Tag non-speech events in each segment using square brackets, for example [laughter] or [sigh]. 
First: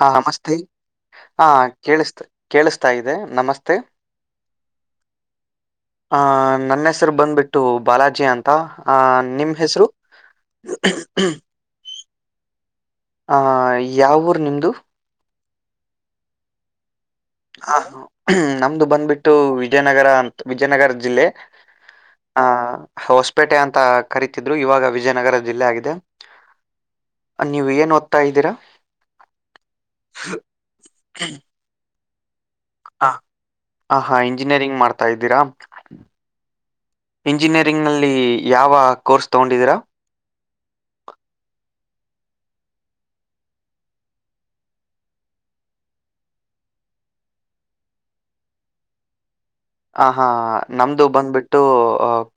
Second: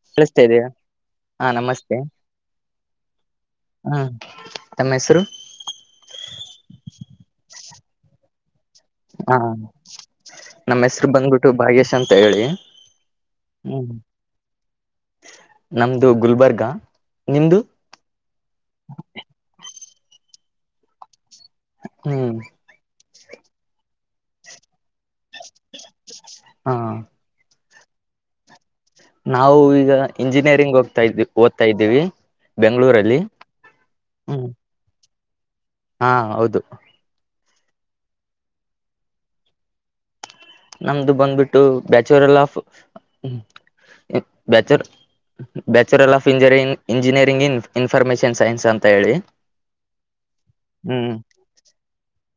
ಹಾ ಕೇಳಿಸ್ತಾ ಮಸ್ತೆ ಇದೆಯಾ ಹಾ ಕೇಳಿಸತ ಕೇಳಿಸ್ತಾ ಇದೆ ನಮಸ್ತೆ ಹ ತಮ್ಮ ಹೆಸರು ಆ ನನ್ನ ಹೆಸರು ಬಂದ್ಬಿಟ್ಟು ಬಾಲಾಜಿ ಅಂತ ಆ ಹ ನಿಮ್ಮ್ ಹೆಸರು ನಮ್ಮ ಹೆಸರು ಬಂದ್ಬಿಟ್ಟು ಭಾಗ್ಯಶ್ ಅಂತ ಹೇಳಿ ಹ್ಮ್ ಯಾವರು ನಿಮ್ಮದು ನಮ್ದು ಗುಲ್ಬರ್ಗಾ ಹ ನಮ್ದು ಬಂದ್ಬಿಟ್ಟು ವಿಜಯನಗರ ಅಂತ ವಿಜಯನಗರ ಜಿಲ್ಲೆ ಹ್ಮ್ ಹ ಹೊಸಪೇಟೆ ಅಂತ ಕರಿತಿದ್ರು ಇವಾಗ ವಿಜಯನಗರ ಜಿಲ್ಲೆ ಆಗಿದೆ ಹ ನೀವು ಏನ್ ಓದ್ತಾ ಇದ್ದೀರಾ ನಾವು ಈಗ ಇಂಜಿನಿಯರಿಂಗ್ ಹೋಗ್ತಾ ಇದ್ವಿ ಓದ್ತಾ ಇದ್ದೀವಿ ಹ ಬೆಂಗಳೂರಲ್ಲಿ ಹ ಹಾ ಹ್ಮ್ ಇಂಜಿನಿಯರಿಂಗ್ ಮಾಡ್ತಾ ಇದ್ದೀರಾ ಹಾ ಹೌದು ಇಂಜಿನಿಯರಿಂಗ್ ನಲ್ಲಿ ಯಾವ ಕೋರ್ಸ್ ತಗೊಂಡಿದೀರಾ ನಮ್ದು ಬಂದ್ಬಿಟ್ಟು bachelor of bachelor bachelor of ಇಂಜ ಇಂಜಿನಿಯರಿಂಗ್ ಇನ್ ಇನ್ಫಾರ್ಮೇಶನ್ ಸೈನ್ಸ್ ಅಂತ ಹೇಳಿ ಆ ಹಾ ನಮ್ದು ಹ್ಮ್ ಬಂದ್ಬಿಟ್ಟು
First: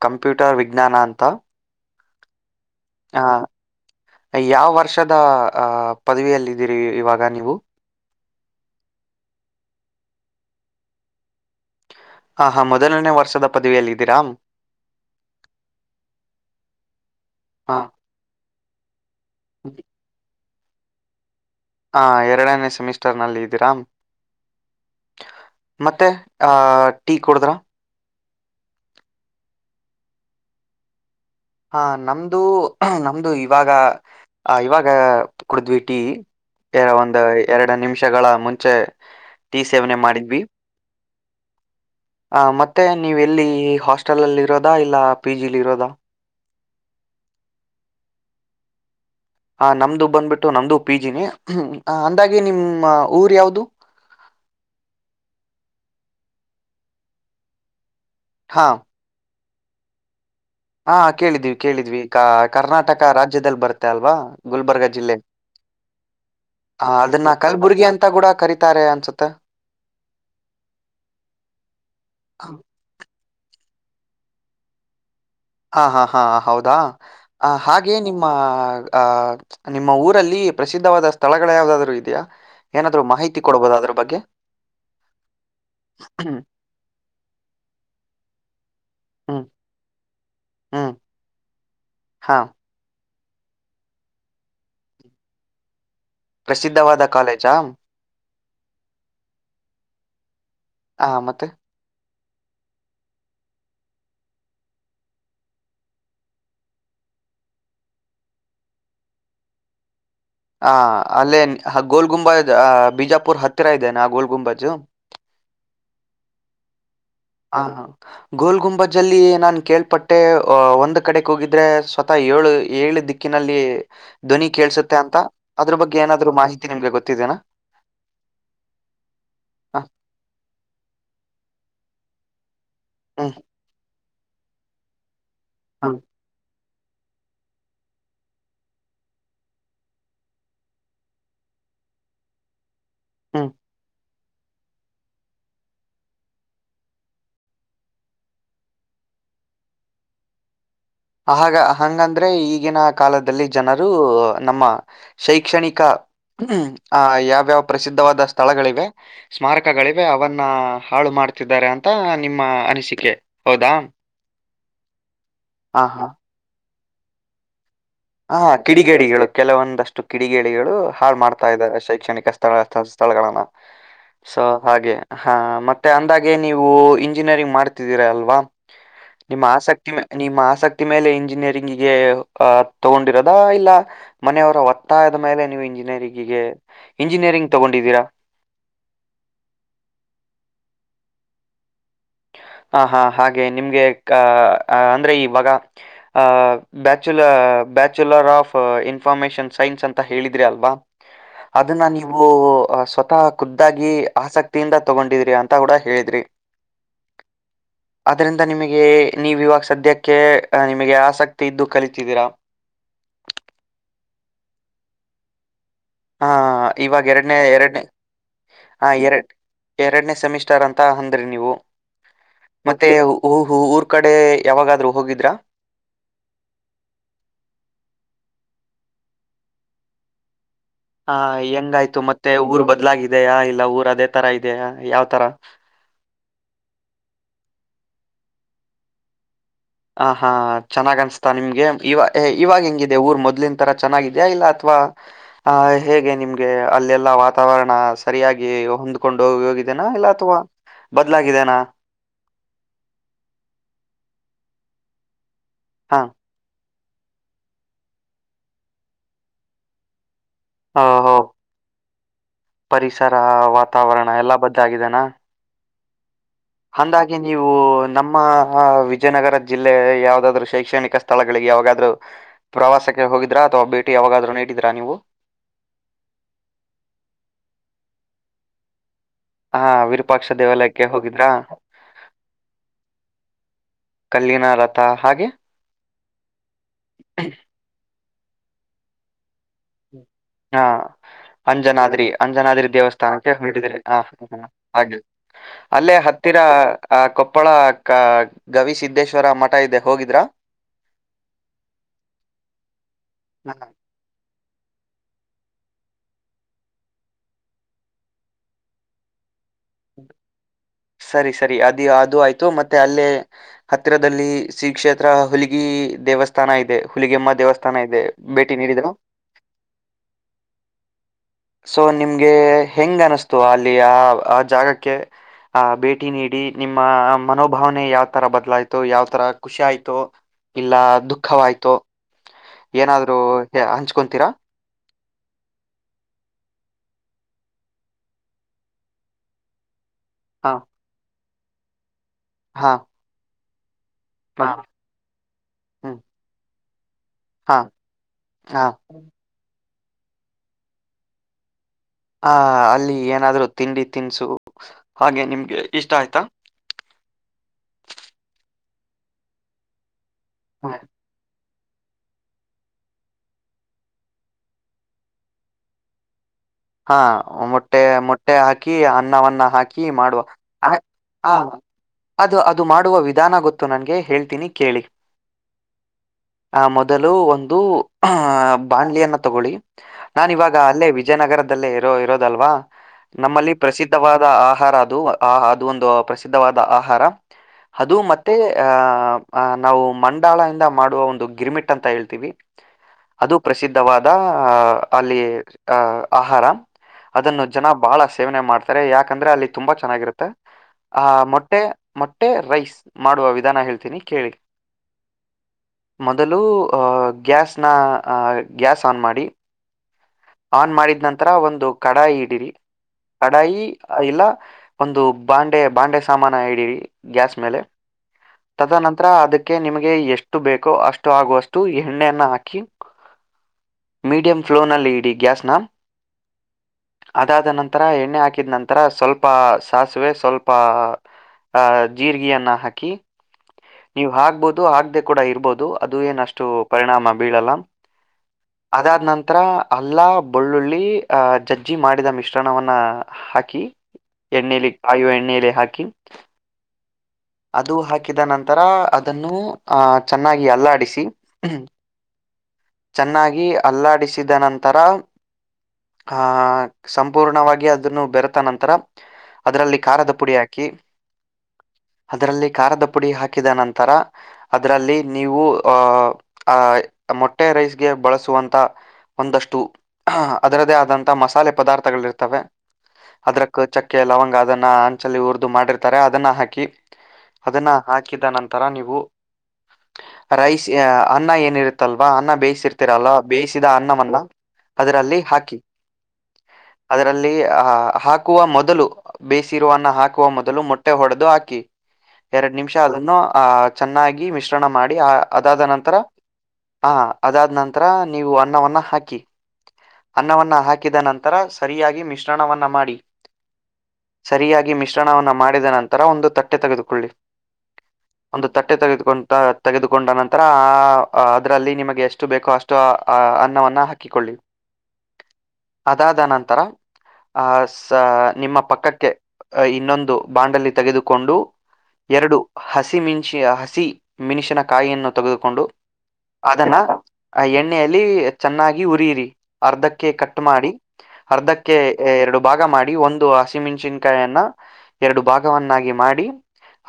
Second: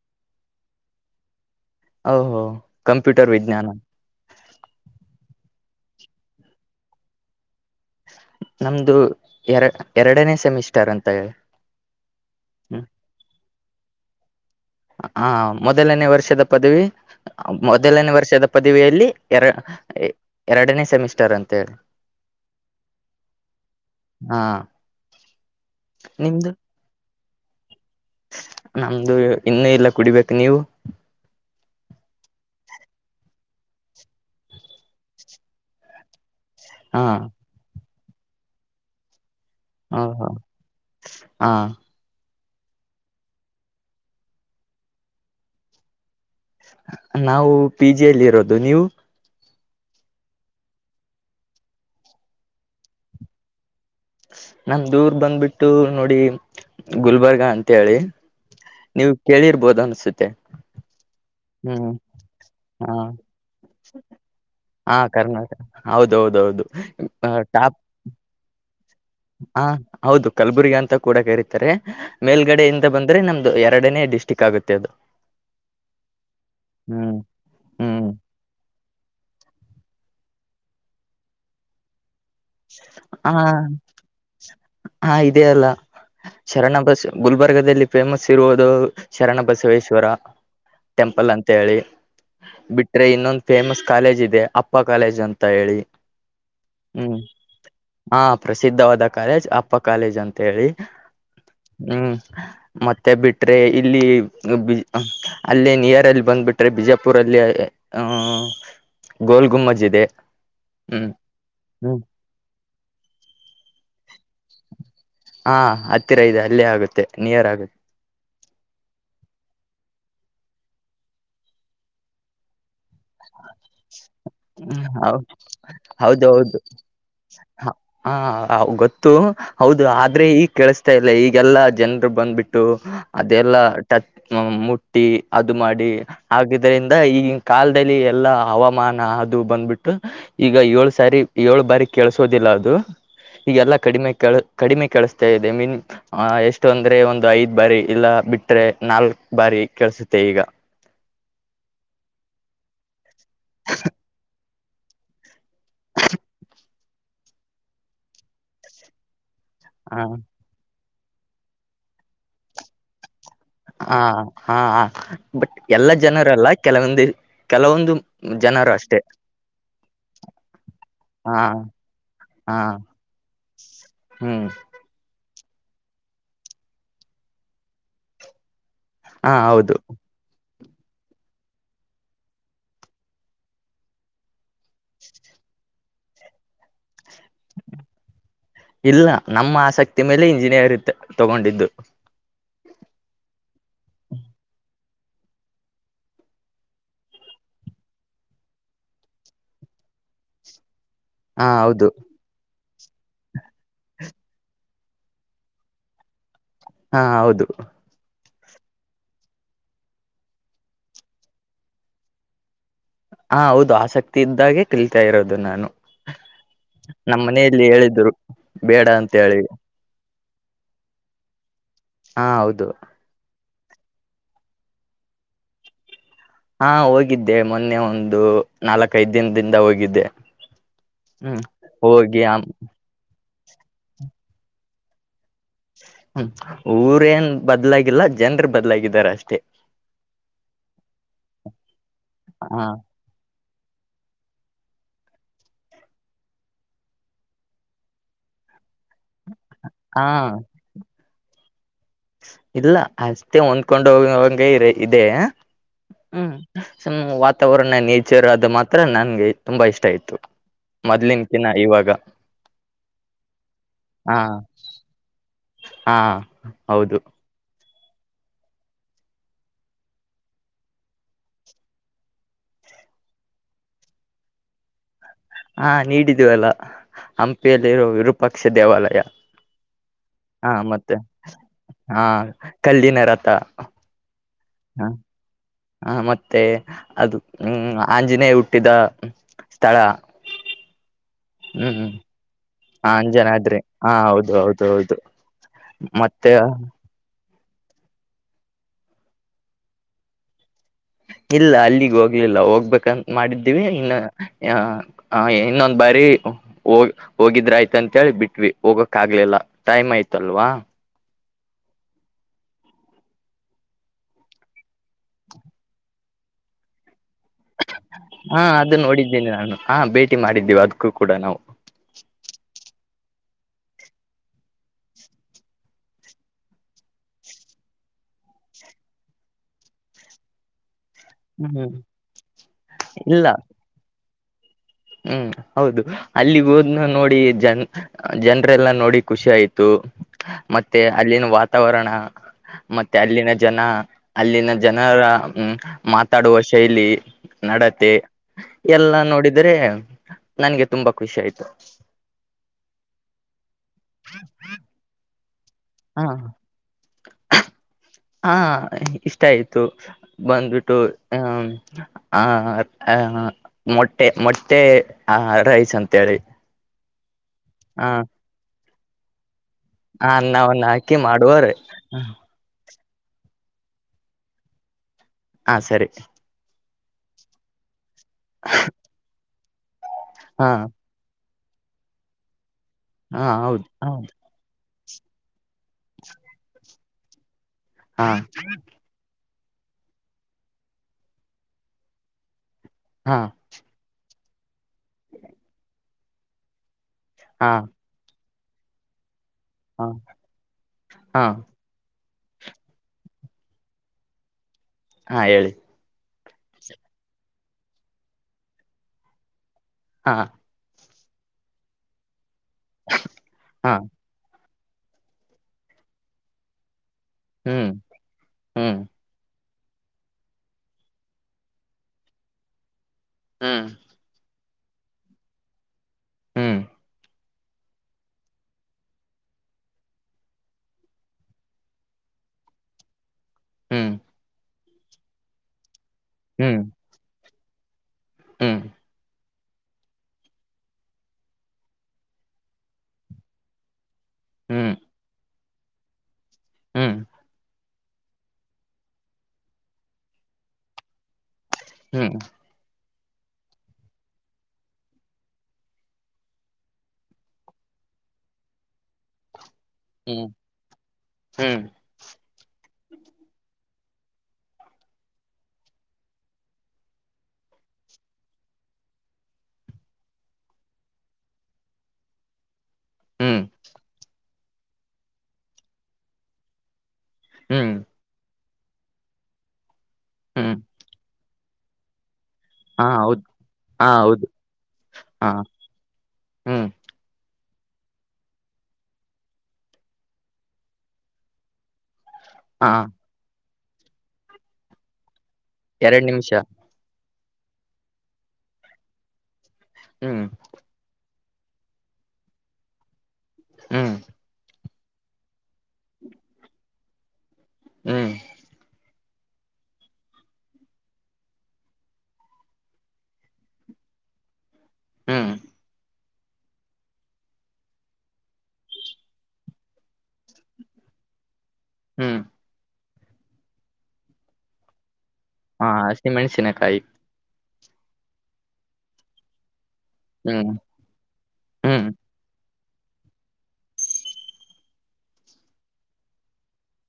ಕಂಪ್ಯೂಟರ್ ವಿಜ್ಞಾನ ಅಂತ ಓಹೋ ಆ ಕಂಪ್ಯೂಟರ್ ವಿಜ್ಞಾನ ಯಾವ ವರ್ಷದ ಅ ಪದವಿಯಲ್ಲಿದ್ದೀರಿ ಇವಾಗ ನೀವು ನಮ್ದು ಎರ ಎರಡನೇ ಸೆಮಿಸ್ಟರ್ ಅಂತ ಹೇಳಿ ಹ ಹಾ ಹ್ಮ್ ಮೊದಲನೇ ವರ್ಷದ ಪದವಿಯಲ್ಲಿ ಇದೀರಾಾಮ ಹ ಮೊದಲನೇ ವರ್ಷದ ಪದವಿ ಹಾ ಮೊದಲನೇ ವರ್ಷದ ಪದವಿಯಲ್ಲಿ ಎರ ಎರಡನೇ ಸೆಮಿಸ್ಟರ್ ಅಂತ ಹೇಳಿ ಹ ಎರಡನೇ ಸೆಮಿಸ್ಟರ್ ನಲ್ಲಿ ಇದ್ದೀರಾ ಹಾ ಮತ್ತೆ ನಿಮ್ದು ಆಹ ಟೀ ಕುಡುದ್ರ ನಮ್ದು ಇನ್ನುೂ ಇಲ್ಲ ಕುಡಿಬೇಕು ನೀವು ಹಾ ನಮ್ದು ನಮ್ದು ಇವಾಗ ಇವಾಗ ಕುಡಿದ್ವಿ ಟಿ ಕೆರ ಹಾ ಒಂದು ಎರಡು ನಿಮಿಷಗಳ ಮುಂಚೆ ಟಿ ಸೇವನೆ ಹ ಹ ಮಾಡಿದ್ವಿ ಹಾ ಹ ಮತ್ತೆ ನೀವೆ ಎಲ್ಲಿ ಹಾಸ್ಟೆಲ್ ಅಲ್ಲಿ ಇರೋದಾ ಇಲ್ಲ ಪಿ ಜಿಲಿ ಇರೋದಾ ನಾವು ಪಿ ಜಿಿಯಲ್ಲಿ ಇರೋದು ನೀವು ಹ ನಮ್ದು ಬಂದ್ಬಿಟ್ಟು ನಮ್ದು ಪಿ ಜಿನಿ ಹ ಅಂದಾಗಿ ನಿಮ್ಮ್ ಊರ್ ಯಾವ್ದು ನಮ ದೂರ್ ಬಂದ್ಬಿಟ್ಟು ನೋಡಿ ಗುಲ್ಬರ್ಗ ಅಂತ ಹೇಳಿ ಹಾ ನೀವು ಕೇಳಿರ್ಬೋದು ಅನ್ಸುತ್ತೆ ಹಾ ಕೇಳಿದ್ವಿ ಹ್ಮ್ ಕೇಳಿದ್ವಿ ಕ ಹ ಕರ್ನಾಟಕ ರಾಜ್ಯದಲ್ಲಿ ಬರ್ತ್ತೆ ಅಲ್ವಾ ಗುಲ್ಬರ್ಗ ಹಾ ಜಿಲ್ಲೆ ಕರ್ನಾಟಕ ಹೌದೌದೌದು ಹ ಅದನ್ನ ಟಾಪ್ ಕಲ್ಬುರ್ಗಿ ಅಂತ ಕೂಡ ಕರೀತಾರೆ ಅನ್ಸುತ್ತ ಹ ಹೌದು ಕಲಬುರ್ಗಿ ಅಂತ ಕೂಡ ಕರೀತಾರೆ ಮೇಲ್ಗಡೆಯಿಂದ ಬಂದ್ರೆ ನಮ್ದು ಎರಡನೇ ಡಿಸ್ಟಿಕ್ ಆಗುತ್ತೆ ಅದು ಹಾ ಹಾ ಹಾ ಹೌದಾ ಹ್ಮ್ ಆ ಹಾಗೆ ಹ್ಮ್ ನಿಮ್ಮ ಆ ನಿಮ್ಮ ಊರಲ್ಲಿ ಪ್ರಸಿದ್ಧವಾದ ಸ್ಥಳಗಳು ಯಾರಾದರೂ ಇದೆಯಾ ಏನಾದ್ರು ಹಾ ಮಾಹಿತಿ ಕೊಡ್ಬೋದ ಅದ್ರ ಬಗ್ಗೆ ಹಾ ಇದದೆ ಅಲ್ಲ ಹ್ಮ್ ಶರಣಬಸ ಗುಲ್ಬರ್ಗದಲ್ಲಿ ಫೇಮಸ್ ಇರುವುದು ಹ್ಮ್ ಶರಣಬಸವೇಶ್ವರ ಹ್ಮ್ ಟೆಂಪಲ್ ಅಂತ ಹೇಳಿ ಹಾ ಬಿಟ್ರೆ ಇನ್ನೊಂದ ನನ್ ಕಾಲೇಜಿದೆ, ಅಪ್ಪ ಕಾಲೇಜು ಅಂತ ಹೇಳಿ ಪ್ರಸಿದ್ಧವಾದ ಹ್ಮ್ ಕಾಲೇಜಾ ಹಾ ಪ್ರಸಿದ್ಧವಾದ ಕಾಲೇಜ್ ಅಪ್ಪ ಕಾಲೇಜ್ ಅಂತ ಹೇಳಿ ಹಾ ಮತ್ತೆ ಹ್ಮ್ ಮತ್ತೆ ಬಿಟ್ರೆ ಇಲ್ಲಿ ಅಲ್ಲೇ ನಿಯರ್ ಅಲ್ಲಿ ಬಂದ್ ಬಿಿಟ್ರೆ ಬಿಜಾಪುರಲ್ಲಿ ಹ್ಮ ಗೋಲ್ ಗುಮ್ಮಜ್ ಇದೆ ಹ ಹ್ಮ್ ಅಲ್ಲೇ ಹ್ಮ್ ಗೋಲ್ ಗುಂಬಾಜ್ ಬಿಜಾಪುರ್ ಹತ್ತಿರ ಇದೇನಾಾ ಗೋಲ್ ಗುಂ ಹಾ ಹತ್ತಿರ ಇದೆ ಅಲ್ಲೇ ಆಗುತ್ತೆ ನಿಯರ್ ಹಾ ಆಗುತ್ತೆ ಹಾ ಗೋಲ್ ಗುಂಬಜ್ಲ್ಲಿ ನಾನನ್ ಕೇಳ್ಪಟ್ಟೆ ಅಹ ಒಂದ್ ಕಡೆಗೆ ಹೋಗಿದ್ರೆ ಸ್ವತಃ ಏಳು ಏಳ ದಿಕ್ಕ ಬಕಿನಲ್ಲಿ ಧ್ವನಿ ಹ್ಮ ಕೇಳಸುತ್ತೆ ಹೌ ಅಂತ ಅದ್ರ ಬಗ್ಗೆ ಏನಾದ್ರು ಮಾಹಿತಿ ನಿಮ್ಗೆ ಗೊತ್ತಿದೆೇನಾ ಹ ಹ ಗೊತ್ತು ಹ, ಹೌದು ಆದ್ರೆ ಈಗ್ ಕೇಳಿಸತಾ ಇಲ್ಲ ಈಗೆಲ್ಲಾ ಜನ್ರು ಬಂದ್ಬಿಟ್ಟು ಟ್ಟ ಹ್ಮ್ ಅದೆಲ್ಲ ಮುಟ್ಟಿ ಅದು ಮಾಡಿ ಹ್ಮ್ ಆಗಿರದ್ರಿಂದ ಈಗಿನ ಕಾಲದಲ್ಲಿ ಎಲ್ಲಾ ಅವಮಾನ ಅದು ಬಂದ್ಬಿಟ್ಟು ಈಗ ಏಳ್ ಸಾರಿ ಏಳ್ ಬಾರಿ ಕೆೇಳಸೋದಿಲ್ಲ ಅದು ಹ್ಮ್ ಈಗಲ್ಲಾ ಕಡಿಮೆ ಕೆ ಕಡಿಮೆ ಕೇಳಿಸ್ತಾ ಇದೆ ಆ ಎಷ್ಟು ಅಂದ್ರೆ ಒಂದು ಐದ್ ಬಾರಿ ಇಲ್ಲ ಬಿಟ್ರೆ ನಾಲ್ಕ್ ಬಾರಿ ಕೆಳ್ಸುತ್ತೆ ಈಗ ಹಾ ಹಂಗಂದ್ರೆ ಈಗಿನ ಕಾಲದಲ್ಲಿ ಜನರು ನಮ್ಮ ಶೈಕ್ಷಣಿಕ ಯಾವ ಯಾವ ಪ್ರಸಿದ್ಧ ಸ್ಥಳಗಳಿವೆ ಹ ಮಾರಕಗಳಿದ್ದಾವೆ ಅವನು ಹಾಳು ಮಾಡುತ್ತಿದ್ದಾರೆ ಅಂತ ನಿಮ್ಮ ಅನಿಸಿಕೆ ಹೌದಾ ಹಾ ಹಾ ಬಟ್ ಹ ಎಲ್ಲ ಹಾ ಜನರಲ್ಲ ಕೆಲವೊಂದು ಕೆಲವೊಂದು ಹಾ ಜನರು ಅಷ್ಟೇ ಕಿಡಿಗೇಡಿಗಳು ಕೆಲವೊಂದಷ್ಟು ಕಿಡಿಗೇಡಿಗಳು ಹಾಳು ಹಾ ಮಾಡ್ತಾ ಇದ್ದಾರೆ ಶೈಕ್ಷಣಿಕ ಹಾ ಸ್ಳ ಸ್ಥಳಗಳಗಳನ್ನು ಸೊ ಹ್ಮ್ ಹಾಗೆ ಹಾ ಮತ್ತೆ ಅಂದಾಗೆ ನೀವು ಇಂಜಿನಿಯರಿಂಗ್ ಮಾಡುತ್ತೀರಿ ಅಲ್ವಾ ಹಾ ನಿಮ್ಮ ಹೌದು ನಿಮ್ಮ ಆಸಕ್ತಿ ಮೇಲೆ ಇಂಜಿನಿಯರಿಂಗ್ ಇದೆ ತಗೊಂಡಿರದಾ ಇಲ್ಲ ಮನೆಯವರ ಒತ್ತಾಯದ ಮೇಲೆ ನೀವು ಇಂಜಿನಿಯರಿಂಗಿಗೆ ಇಂಜಿನಿಯರಿಂಗ್ ತಗೊಂಡಿದ್ದೀರಾ ಇಲ್ಲ ನಮ್ಮ ಆಸಕ್ತಿ ಮೇಲೆ ಇಂಜಿನಿಯರ್ ಇ ತಗೊಂಡಿದ್ದು ಹ ಹಾ ಹಾಗೆ ನಿಮ್ಗೆ ಅಹ ಅಂದ್ರೆ ಇವಾಗ ಅಹ ಬ್ಯಾಚುಲ ಬ್ಯಾಚುಲರ್ ಇನ್ಫಾರ್ಮಶನ್ ಸೈನ್ಸ್ ಅಂತ ಹೇಳಿದ್ರಿ ಅಲ್ವಾ ಹಾ ಹೌದು ಅದನ್ನಾ ನೀ ನೀವು ಸ್ವತಃ ಖುದ್ದಾಗಿ ಆಸಕ್ತಿಯಿಂದ ತಗೊಂಡಿದ್ರಿ ಅಂತ ಕೂಡ ಹೇಳಿದ್ರಿ ಹಾ ಹೌದು ಅದರಿಂದ ನಿಮಗೆ ನೀವ ಇವಾಗ ಸದ್ಯಕ್ಕೆ ನಿಮಗೆ ಆಸಕ್ತಿ ಇದ್ದು ಕಲಿತಿದ್ದೀರಾ ಹಾ ಹೌದು ಆಸಕ್ತಿ ಇದ್ದಾಗೆ ಕಲಿತಾ ಇರುವುದು ನಾನು ಆ, ಇವಾಗ ನಮ್ಮ ಎರಡನೇ ಮನೆಯಲ್ಲಿ ಎರಡನೇ ಹೇಳಿದ್ರು ಬೇಡ ಆ, ಅಂತ ಎರಡ್ ಹೇಳಿ ಎರಡನೇ ಸೆಮಿಸ್ಟರ್ ಅಂತ ಅಂದ್ರಿ ನೀವು ಹಾ ಹೌದು ಮತ್ತೆ ಓ್ಹ್ ಊರ್ ಕಡೆ ಯಾವಾಗಾದ್ೂ ಹೋಗಿದ್ರಾ ಹಾ ಹೋಗಿದ್ದೆ ಮೊನ್ನೆ ಒಂದು ನಾಲ್ಕ ಐದು ದಿನದಿಂದ ಹೋಗಿದ್ದೆ ಹ ಹ್ಮ್ ಹೆಂಗಾಯ್ತು ಹೋಗಿ ಮತ್ತೆ ಊರ್ ಬದ್ಲಾಗಿದೆಯಾ ಇಲ್ಲ ಊರ್ ಅದೇ ತರ ಇದೆಯಾ ಯಾವ್ತರ ಹ್ಮ ಊರೇಏನ್ ಬದ್ಲಾಗಿಲ್ಲ ಜನ್ರು ಬದ್ಲಾಗಿದಾರ ಅಷ್ಟೇ ಹ ಹಾ ಚೆನ್ನಾಗ್ ಅನ್ಸ್್ತಾ ನಿಮ್ಗೆ ಇವ ಹ ಇವಾಗ ಹೆಂಗ ೇ ಊರು ಮೊದ್ಲಿನ ತರ ಚೆನ್ನಾಗಿದೆಯಾ ಇಲ್ಲ ಅಥವಾ ಆ ಹೇಗೆ ನಿಮ್ಗೆ ಅಲ್ಲೆಲ್ಲಾ ವಾತಾವರಣ ಸರಿಯಾಗಿ ಹೊಂದು ಕೊಂಡು ಹೋಗಿ ಹೋಗಿದ್ದೇನಾ ಹಾ ಇಲ್ಲ ಅಥವಾ ಬದ್ಲಾಗಿದನಾ ಇಲ್ಲ ಅಷ್ಟೇ ಹೊಂದ್ಕೊಂಡ ಹೋಗುವಂ ಇ ಇದೆ ಹಾ ಹ್ಮು ವಾತಾವರಣ ನೇಚರ್ ಅದು ಮಾತ್ರ ನನ್ಗೆ ತುಂಬಾ ಇಷ್ಟ ಆಯತು ಓಹೋ ಮೊದ್ಲಿನ ದಿನ ಇವಾಗ ಪರಿಸರ ವಾತಾವರಣ ಹಾ ಎಲ್ಲಾ ಬದ್ದ ಆಗಿದೆನಾ ಹಾ ಹೌದು ಹಾಗಿ ನೀ ನೀವು ನಮ್ಮ ವಿಜಯನಗರ ಜಿಲ್ಲೆ ಯಾವದಾದ್ರು ಶೈಕ್ಷಣಿಕ ಸ್ಥಳಗಳಿಗೆ ಯಾವಾಗಾದ್ರು ಪ್ರವಾಸಕ್ಕೆ ಹೋಗಿದ್ರಾ ಅಥವಾ ಭೇಟಿ ಯಾವಾಗಾದ್ೂ ನೀಡಿದೀ್ರಾ ನೀವು ಹಾ ನೀಡಿದು ಅಲ್ಲ ಹಂಪಿಯಲ್ಲಿರೋ ವಿರೂಪಾಕ್ಷ ದೇವಾಲಯ ಹಾ ವಿರೂಪಾಕ್ಷ ಹಾ ದೇವಾಲಯಕ್ಕೆ ಮತ್ತೆ ಹೋಗಿದ್ರಾ ಹಾ ಕಲ್ಲಿನ ರಥ ಕಲ್ಲಿನ ರಥ ಹಾ ಹಾಗೆ ಹ ಮತ್ತೆ ಅದು ಹ್ಮ ಊ ಹಾ ಆಂಜನೇಯ ಹುಟ್ಟಿದ ಸ್ಥಳ ಹಾ ಹ್ಮ್ ಹ್ಮ್ ಅಂಜನಾದ್ರಿ ಅಂಜನಾದ್ರಿ ದೇವಸ್ಥಾನಕ್ಕೆ ಭೇಟಿ ಅಂಜನಾದ್ರಿ ನೀಡಿ ಹಾ ದೃ ಹೌದು ಹ ಹೌದು ಹೌದು ಹಾಗೆ ಅಲ್ಲೇ ಮತ್ತೆ ಹತ್ತಿರ ಆ ಕೊಪ್ಪಳ ಕ ಗವಿಸಿದ್ದೇಶ್ವರ ಮಠ ಇದೆ ಹೋಗಿದ್ರಾ ಇಲ್ಲ ಅಲ್ಲಿಗ್ ಹೋಗ್ಲಿಲ್ಲ ಹೋಗ್ಬೇಕಂತ ಮಾಡಿದ್ದೀವಿ ಇನ್ನು ಏನೋ ಹ ಇನ್ನೊಂದ್ ಬಾರಿ ಹೋಗ ಹೋಗಿದ್ರ ಆಯ್ತ ಅಂತೇಳಿ ಬಿಟ್ವಿ ಹೋಗಕ್ ಆಗ್ಲಿಲ್ಲ ಟೈಮ್ ಆಯ್ತಲ್ವಾ ಸರಿ ಸರಿ ಅದು ಅದು ಆಯ್ತು ಮತ್ತೆ ಅಲ್ಲೇ ಹತ್ತಿರದಲ್ಲಿ ಶ್ರೀ ಕ್ಷೇತ್ರ ಹುಲಗಿ ದೇವಸ್ಥಾನ ಇದೆ ಹುಲಗಮ್ಮ ದೇವಸ್ಥಾನ ಇದೆ ಹಾ ಭೇಟಿ ಅದು ನೀಡಿದ್ರು ನೋಡಿದ್ದೇನೆಿ ನಾನು ಹಾ ಭೇಟಿ ಮಾಡಿದ್ದೇವ ಅದ್ಕ್ಕೂ ಕೂಡ ನಾವು ಸೊ ನಿಮ್ಗೆ ಹೆಂಗ್ ಅನಸ್ತು ಅಲ್ಲಿ ಆ ಆ ಜಾಗಕ್ಕೆ ಆಹ ಭೇಟಿ ನೀಡಿ ನಿಮ್ಮ ಮನೋಭಾವನೆ ಯಾವ್ತರ ಬದಲಾಯ್ತು ಯಾವತರ ಖುಷಿ ಆಾಯ್ತು ಇಲ್ಲ ದುಃಖವಾಯ್ತು ಹ್ಮ್ ಏನಾದ್ರೂ ಇಲ್ಲ ಹಂಚ್ಕೊತೀರಾ ಹ್ಮ್ ಹೌದು ಅಲ್ಲಿಗೆ ಹೋದ್ನ ನೋಡಿ ಜನ್ ಜನ್ರೆಲ್ಲಾ ನೋಡಿ ಖುಷಿ ಆಯ್ತು ಹಾ ಮತ್ತೆ ಅಲ್ಲಿನ ವಾತಾವರಣ ಹಾ ಮತ್ತೆ ಅಲ್ಲಿನ ಜನ ಅಲ್ಲಿನ ಮತ್ ಜನ ಅ ಆ ಹ್ಮ್ ಮಾತಾಡುವ ಶೈಲಿ ಹಾ ನಡತೆ ಹಾ ಎಲ್ಲಾ ನೋಡಿದ ಇದ್ರ ನನ್ಗೆ ತುಂಬಾ ಖುಷಿ ಆಯ್ತು ಆ ಅಲ್ಲಿ ಏನಾದ್ರು ತಿಂಡಿ ತಿನ್ಸು ಹಾಗೆ ನಿಮ್ಗೆ ಇಷ್ಟ ಹ ಆಯ್ತಾ ಹಾ ಇಷ್ಟ ಆಯ್ತು ಬಂದ್ಬಿಟ್ಟು ಹ ಹ ಹಾ ಮೊಟ್ಟೆ ಮೊಟ್ಟೆ ಆ ರೈಸ್ ಅಂತೇಳಿ ಹಾ ಮೊಟ್ಟೆ ಹ ಮೊಟ್ಟೆ ಹಾಕಿ ಅನ್ನವನ್ನ ಹಾಕಿ ಹೀ ಹ ಮಾಡುವ ಅನ್ನವನ್ನ ಹ ಹಾಕಿ ಮಾಡುವರೆ ಅದು ಅದು ಅದು ಮಾಡುವ ವಿಧಾನ ಗೊತ್ತು ನನ್ಗೆ ಹೇಳ್ತೀನಿ ಕೇಳಿ ಹ ಸರಿ. ಆ ಮೊದಲು ಒಂದು ಆಹ ಬಾಣ್ಲಿಯನ್ನ ತಗೊಳ್ಳಿ ನಾನ ಹಾ ಇವಾಗ ಅಲ್ಲೇ. ಜಯನಗರದಲ್ಲಿ ಇರೋ ಇರೋದಲ್ವಾ ಹಾ ನಮ್ಮಲ್ಲಿ ಹೌದು ಹೌದು ಪ್ರಸಿದ್ಧವಾದ ಆಹಾರ ಅದು ಆ. ಇದು ಒಂದು ಪ್ರಸಿದ್ಧವಾದ ಆಹಾರ ಅದು ಹಾ ಮತ್ತೆ ಆ ಅ ನಾವು ಮಂಡಾಳ ಇಿಂದ ಮಾಡುವ ಒಂದು ಗಿರಿಮಿಟ್ ಅಂತ ಹೇಳ್ತೀವಿ. ಹಾ ಅದು ಪ್ರಸಿದ್ಧವಾದ ಅಹ ಅಲ್ಲಿ ಅಹ್ ಆಹಾರ. ಅದನ್ನು ಹಾ ಜನ ಬಹಳ ಸೇವನೆ ಮಾಡ್ತಾರೆ ಯಾಕಂದ್ರೆ ಅಲ್ಲಿ ತುಂಬಾ ಹಾ ಚೆನ್ನಾಗಿರುತ್ತೆ ಆಹ ಹಾ ಮೊಟ್ಟೆ. ಮೊಟ್ಟೆ ರೈಸ್ ಮಾಡುವ ವಿಧಾನ ಹೇಳ್ತೀನಿ ಕೇಳಿ. ಹಾ ಹೇಳಿ ಮೊದಲು ಗ್ಯಾಸ್ನ ಗ್ಯಾಸ್ ಆನ್ ಮಾಡಿ ಹಾ ಆನ್ ಮಾಡಿದ್ ನಂತರ ಒಂದು ಕಡಾಯಿ ಇಡಿರಿ ಕಡಾಯಿ ಹಾ ಇಲ್ಲ. ಒಂದು ಬಾಂಡೆ ಬಾಂಡೆ ಸಾಮಾನ ಇಡಿರಿ ಗ್ಯಾಸ್ ಮೇಲೆ ಹ್ಮ್ ಹ್ಮ್ ತದನಂತರ ಅದಕ್ಕೆ ನಿಮಗೆ ಎಷ್ಟು ಬೇಕೋ ಅಷ್ಟು ಆಗುವಷ್ಟು ಎಣ್ಣೆಯನ್ನು ಹಾಕಿ ಹ್ಮ್ ಮೀಡಿಯಂ ಫ್ಲೋನಲ್ಲಿ ಇಡಿ ಗ್ಯಾಸ್ನ ಹ್ಮ್ ಅದಾದ ನಂತರ ಎಣ್ಣೆ ಹಾಕಿದ ನಂತರ ಸ್ವಲ್ಪ ಸಾಸಿವೆ ಸ್ವಲ್ಪ. ಆ ಜೀರಿಗೆಯನ್ನ ಹಾಕಿ ಹ್ಮ್ ನೀವು್ ಹಾಕಬವುದು ಹಾಕದೆ ಕೂಡ ಇರ್ಬೋದು ಅದು ಏನಷ್ಟು ಪರಿಣಾಮ ಬೀಳಲ್ಲ. ಹ್ಮ್ ಅದಾದ ನಂತರ ಅಲ್ಲಾ ಬಳ್ಳುಳ್ಳಿ ಲಿ... ಅ ಜಜ್ಜಿ ಮಾಡಿದ ಮಿಶ್ರಣವನ್ನ ಹಾಕಿ..... ಎಣ್ಣಲಿ. ಹ್ಮ್ ಕಾಯುವ ಎಣ್ಣಲೆ ಹಾಕಿ ಹ್ಮ್ ಅದು ಹಾಕಿ ಹಾಕಿದ ನಂತರ ಅದನ್ನು ಅಹ ಚೆನ್ನಾಗಿ ಅಲ್ಲಾಡಿಸಿ ಹ್ಮ ಹ್ಮ್ ಚೆನ್ನಾಗಿ ಅಲ್ಲಾಡಿಸಿದ ನಂತರ. ಆಹ ಸಂಪೂರ್ಣವಾಗಿ ಅದನ್ನು ಬೆರೆತ ನಂತರ... ಅದರಲ್ಲಿ ಖಾರದ ಪುಡಿ ಹ್ಮ್ ಹಾಕಿ... ಹ್ಮ್ ಅದರಲ್ಲಿ ಖಾರದ ಪುಡಿ ಹಾಕಿದ ನಂತರ. ಅದ್ರಲ್ಲಿ ನೀವು ಆಹ ಆಹ ಮೊಟ್ಟೆ ರೈಸ್ಗೆ ಬಳಸುವಂತ. ಒಂದಷ್ಟು ಅದರದೇ ಆದಂತ ಮಸಾಲೆ ಪದಾರ್ಥಗಳ ಇರ್ತವೆ. ಹ್ಮ್ ಅದ್ರಕ್ಕ ಚಕ್ಕೆ ಲವಂಗ ಅದನ್ನ ಹಂಚಲ್ಲಿ ಉರಿದು ಮಾಡಿರ್ತಾರೆ ಅದನ್ನ ಹಾಕಿ. ಅದನ್ನ ಹ್ಮ್ ಹ್ಮ್ ಹಾಕಿದ ನಂತರ ನೀವು ಹ್ಮ್ ರೈಸ್ ಅನ್ನ ಏನಿರುತ್ತೆ ಅಲ್ವಾ ಅನ್ನ ಹಾ ಬೇಯಿಸಿರ್ತೀರಲ್ಲ ಹೌದು ಬೇಯಿಸಿದ ಹಾ ಅನ್ನ ವನ್ನ ಹೌದು ಅದರಲ್ಲಿ ಹಾ ಹಾಕಿ... ಹ್ಮ್ ಅದರಲ್ಲಿ ಅಹ ಹಾಕುವ ಮೊದಲು ಬೇಯಸಿರುವ ಅನ್ನ ಹಾಕುವ ಮೊದಲು ಮೊಟ್ಟೆ ಹೊಡೆದು ಹಾಕಿ. ಎರಡ್ ಹಾ ನಿಮಿಷ ಅದನ್ನು ಆಹ ಚೆನ್ನಾಗಿ ಮಿಶ್ರಣ ಮಾಡಿ ಆ ಅದಾದ ನಂತರ ಎರಡ್ ನಿಮಿಷ ಹ ಅದಾದ ನಂತರ ನೀವು ಅನ್ನವನ್ನ ಹಾಕಿ. ಹ್ಮ್ ಅನ್ನವನ್ನ ಹಾಕಿದ ನಂತರ ಸರಿಯಾಗಿ ಮಿಶ್ರಣವನ್ನ ಮಾಡಿ. ಹ್ಮ್ ಸರಿಯಾಗಿ ಮಿಶ್ರಣವನ್ನು ಮಾಡಿದ ನಂತರ ಒಂದು ತಟ್ಟೆ ತೆಗೆದುಕೊಳ್ಳಿ. ಹ್ಮ್ ಒಂದ ತಟ್ಟೆ ತೆಗೆದುಕೊಂಡತಾ. ತೆಗೆದುಕೊಂಡ ನಂತರ ಆ ಅದರಲ್ಲಿ ನಿಮಗೆ ಎಷ್ಟು ಬೇಕೋ ಅಷ್ಟು ಅನ್ನವನ್ನ ಹಾಕಿಕೊಳ್ಳಿ. ಹ್ಮ ಅದಾದನಂತರ. ಆಹ ನಿಮ್ಮ ಪಕ್ಕಕ್ಕೆ ಇನ್ನೊಂದು ಬಾಂಡಲಿ ತೆಗೆದುಕೊಂಡು. ಹ್ಮ್ ಎರಡು ಹಸಿಮಿಶಿ ಹಸಿ ಮಿಣಿಶಿನ ಕಾಯಿಯನ್ನು. ತೆಗೆದುಕೊಂಡು ಹಾ ಅದನ್ನ ಹಸಿಮೆಣಸಿನಕಾಯಿ ಎಣ್ಣೆಯಲ್ಲಿ ಚೆನ್ನಾಗಿ ಉರಿಯಿರಿ ಅರ್ಧಕ್ಕೆ ಕಟ್ ಹ್ಮ್ ಮಾಡಿ ಅರ್ಧಕ್ಕೆ ಹ್ಮ್ ಎರಡು ಭಾಗ ಮಾಡಿ ಒಂದು ಹಸಿಮೆಣಚಿನ್ಕಾಯನ್ನ ಎರಡು ಭಾಗವನ್ನಾಗಿ ಮಾಡಿ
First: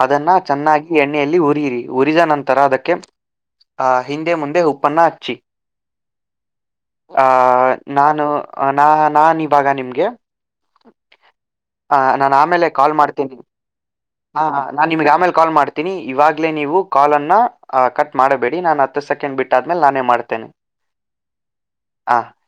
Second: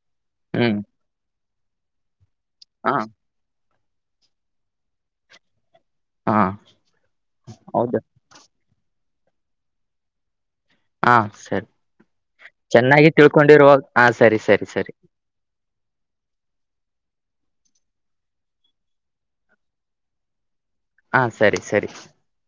ಅದನ್ನ ಹ್ಮ್ ಚೆನ್ನಾಗಿ ಎಣ್ಣೆಯಲ್ಲಿ ಉರಿಯಿರಿ ಉರಿದ ನಂತರ ಅದಕ್ಕೆ ಹಾ ಆ ಹಿಂದೆ ಮುಂದೆ ಉಪ್ಪನ್ನ ಹಚ್ಚಿ ಹಾ ಆ ಹೌದಾ ನಾನು ನಾ ನಾನ್ ಇವಾಗ ನಿಮ್ಗೆ ಹಾ ಸರಿ ಹ ನಾನನ್ ಆಮೇಲೆ ಕಾಲ್ ಚೆನ್ನಾಗಿ ಮಾಡ್ತೇನೆಿ ತಿಳ್ಕೊಂಡಿರುವ ಹಾ ಸರಿ ಹ ಸರಿ ನಾನ್ ಸರಿ ನಿಮಗೆ ಆಮೇಲೆ ಕಾಲ್ ಮಾಡ್ತೇಿ ನಿ ಇವಾಗ್ಲೇ ನೀವು ಕಾಲನ್ನು ಕಟ್ ಮಾಡಬೇಡಿ ನಾನು ಹತ್ತು ಸೆಕೆಂಡ್ ಬಿಟ್ಟಾದ್ಮೇಲೆ ನಾನೇ ಮಾಡ್ತೇನೆ [unintelligible] ಹಾ ಸರಿ ಸರಿ [unintelligible] ಹಾ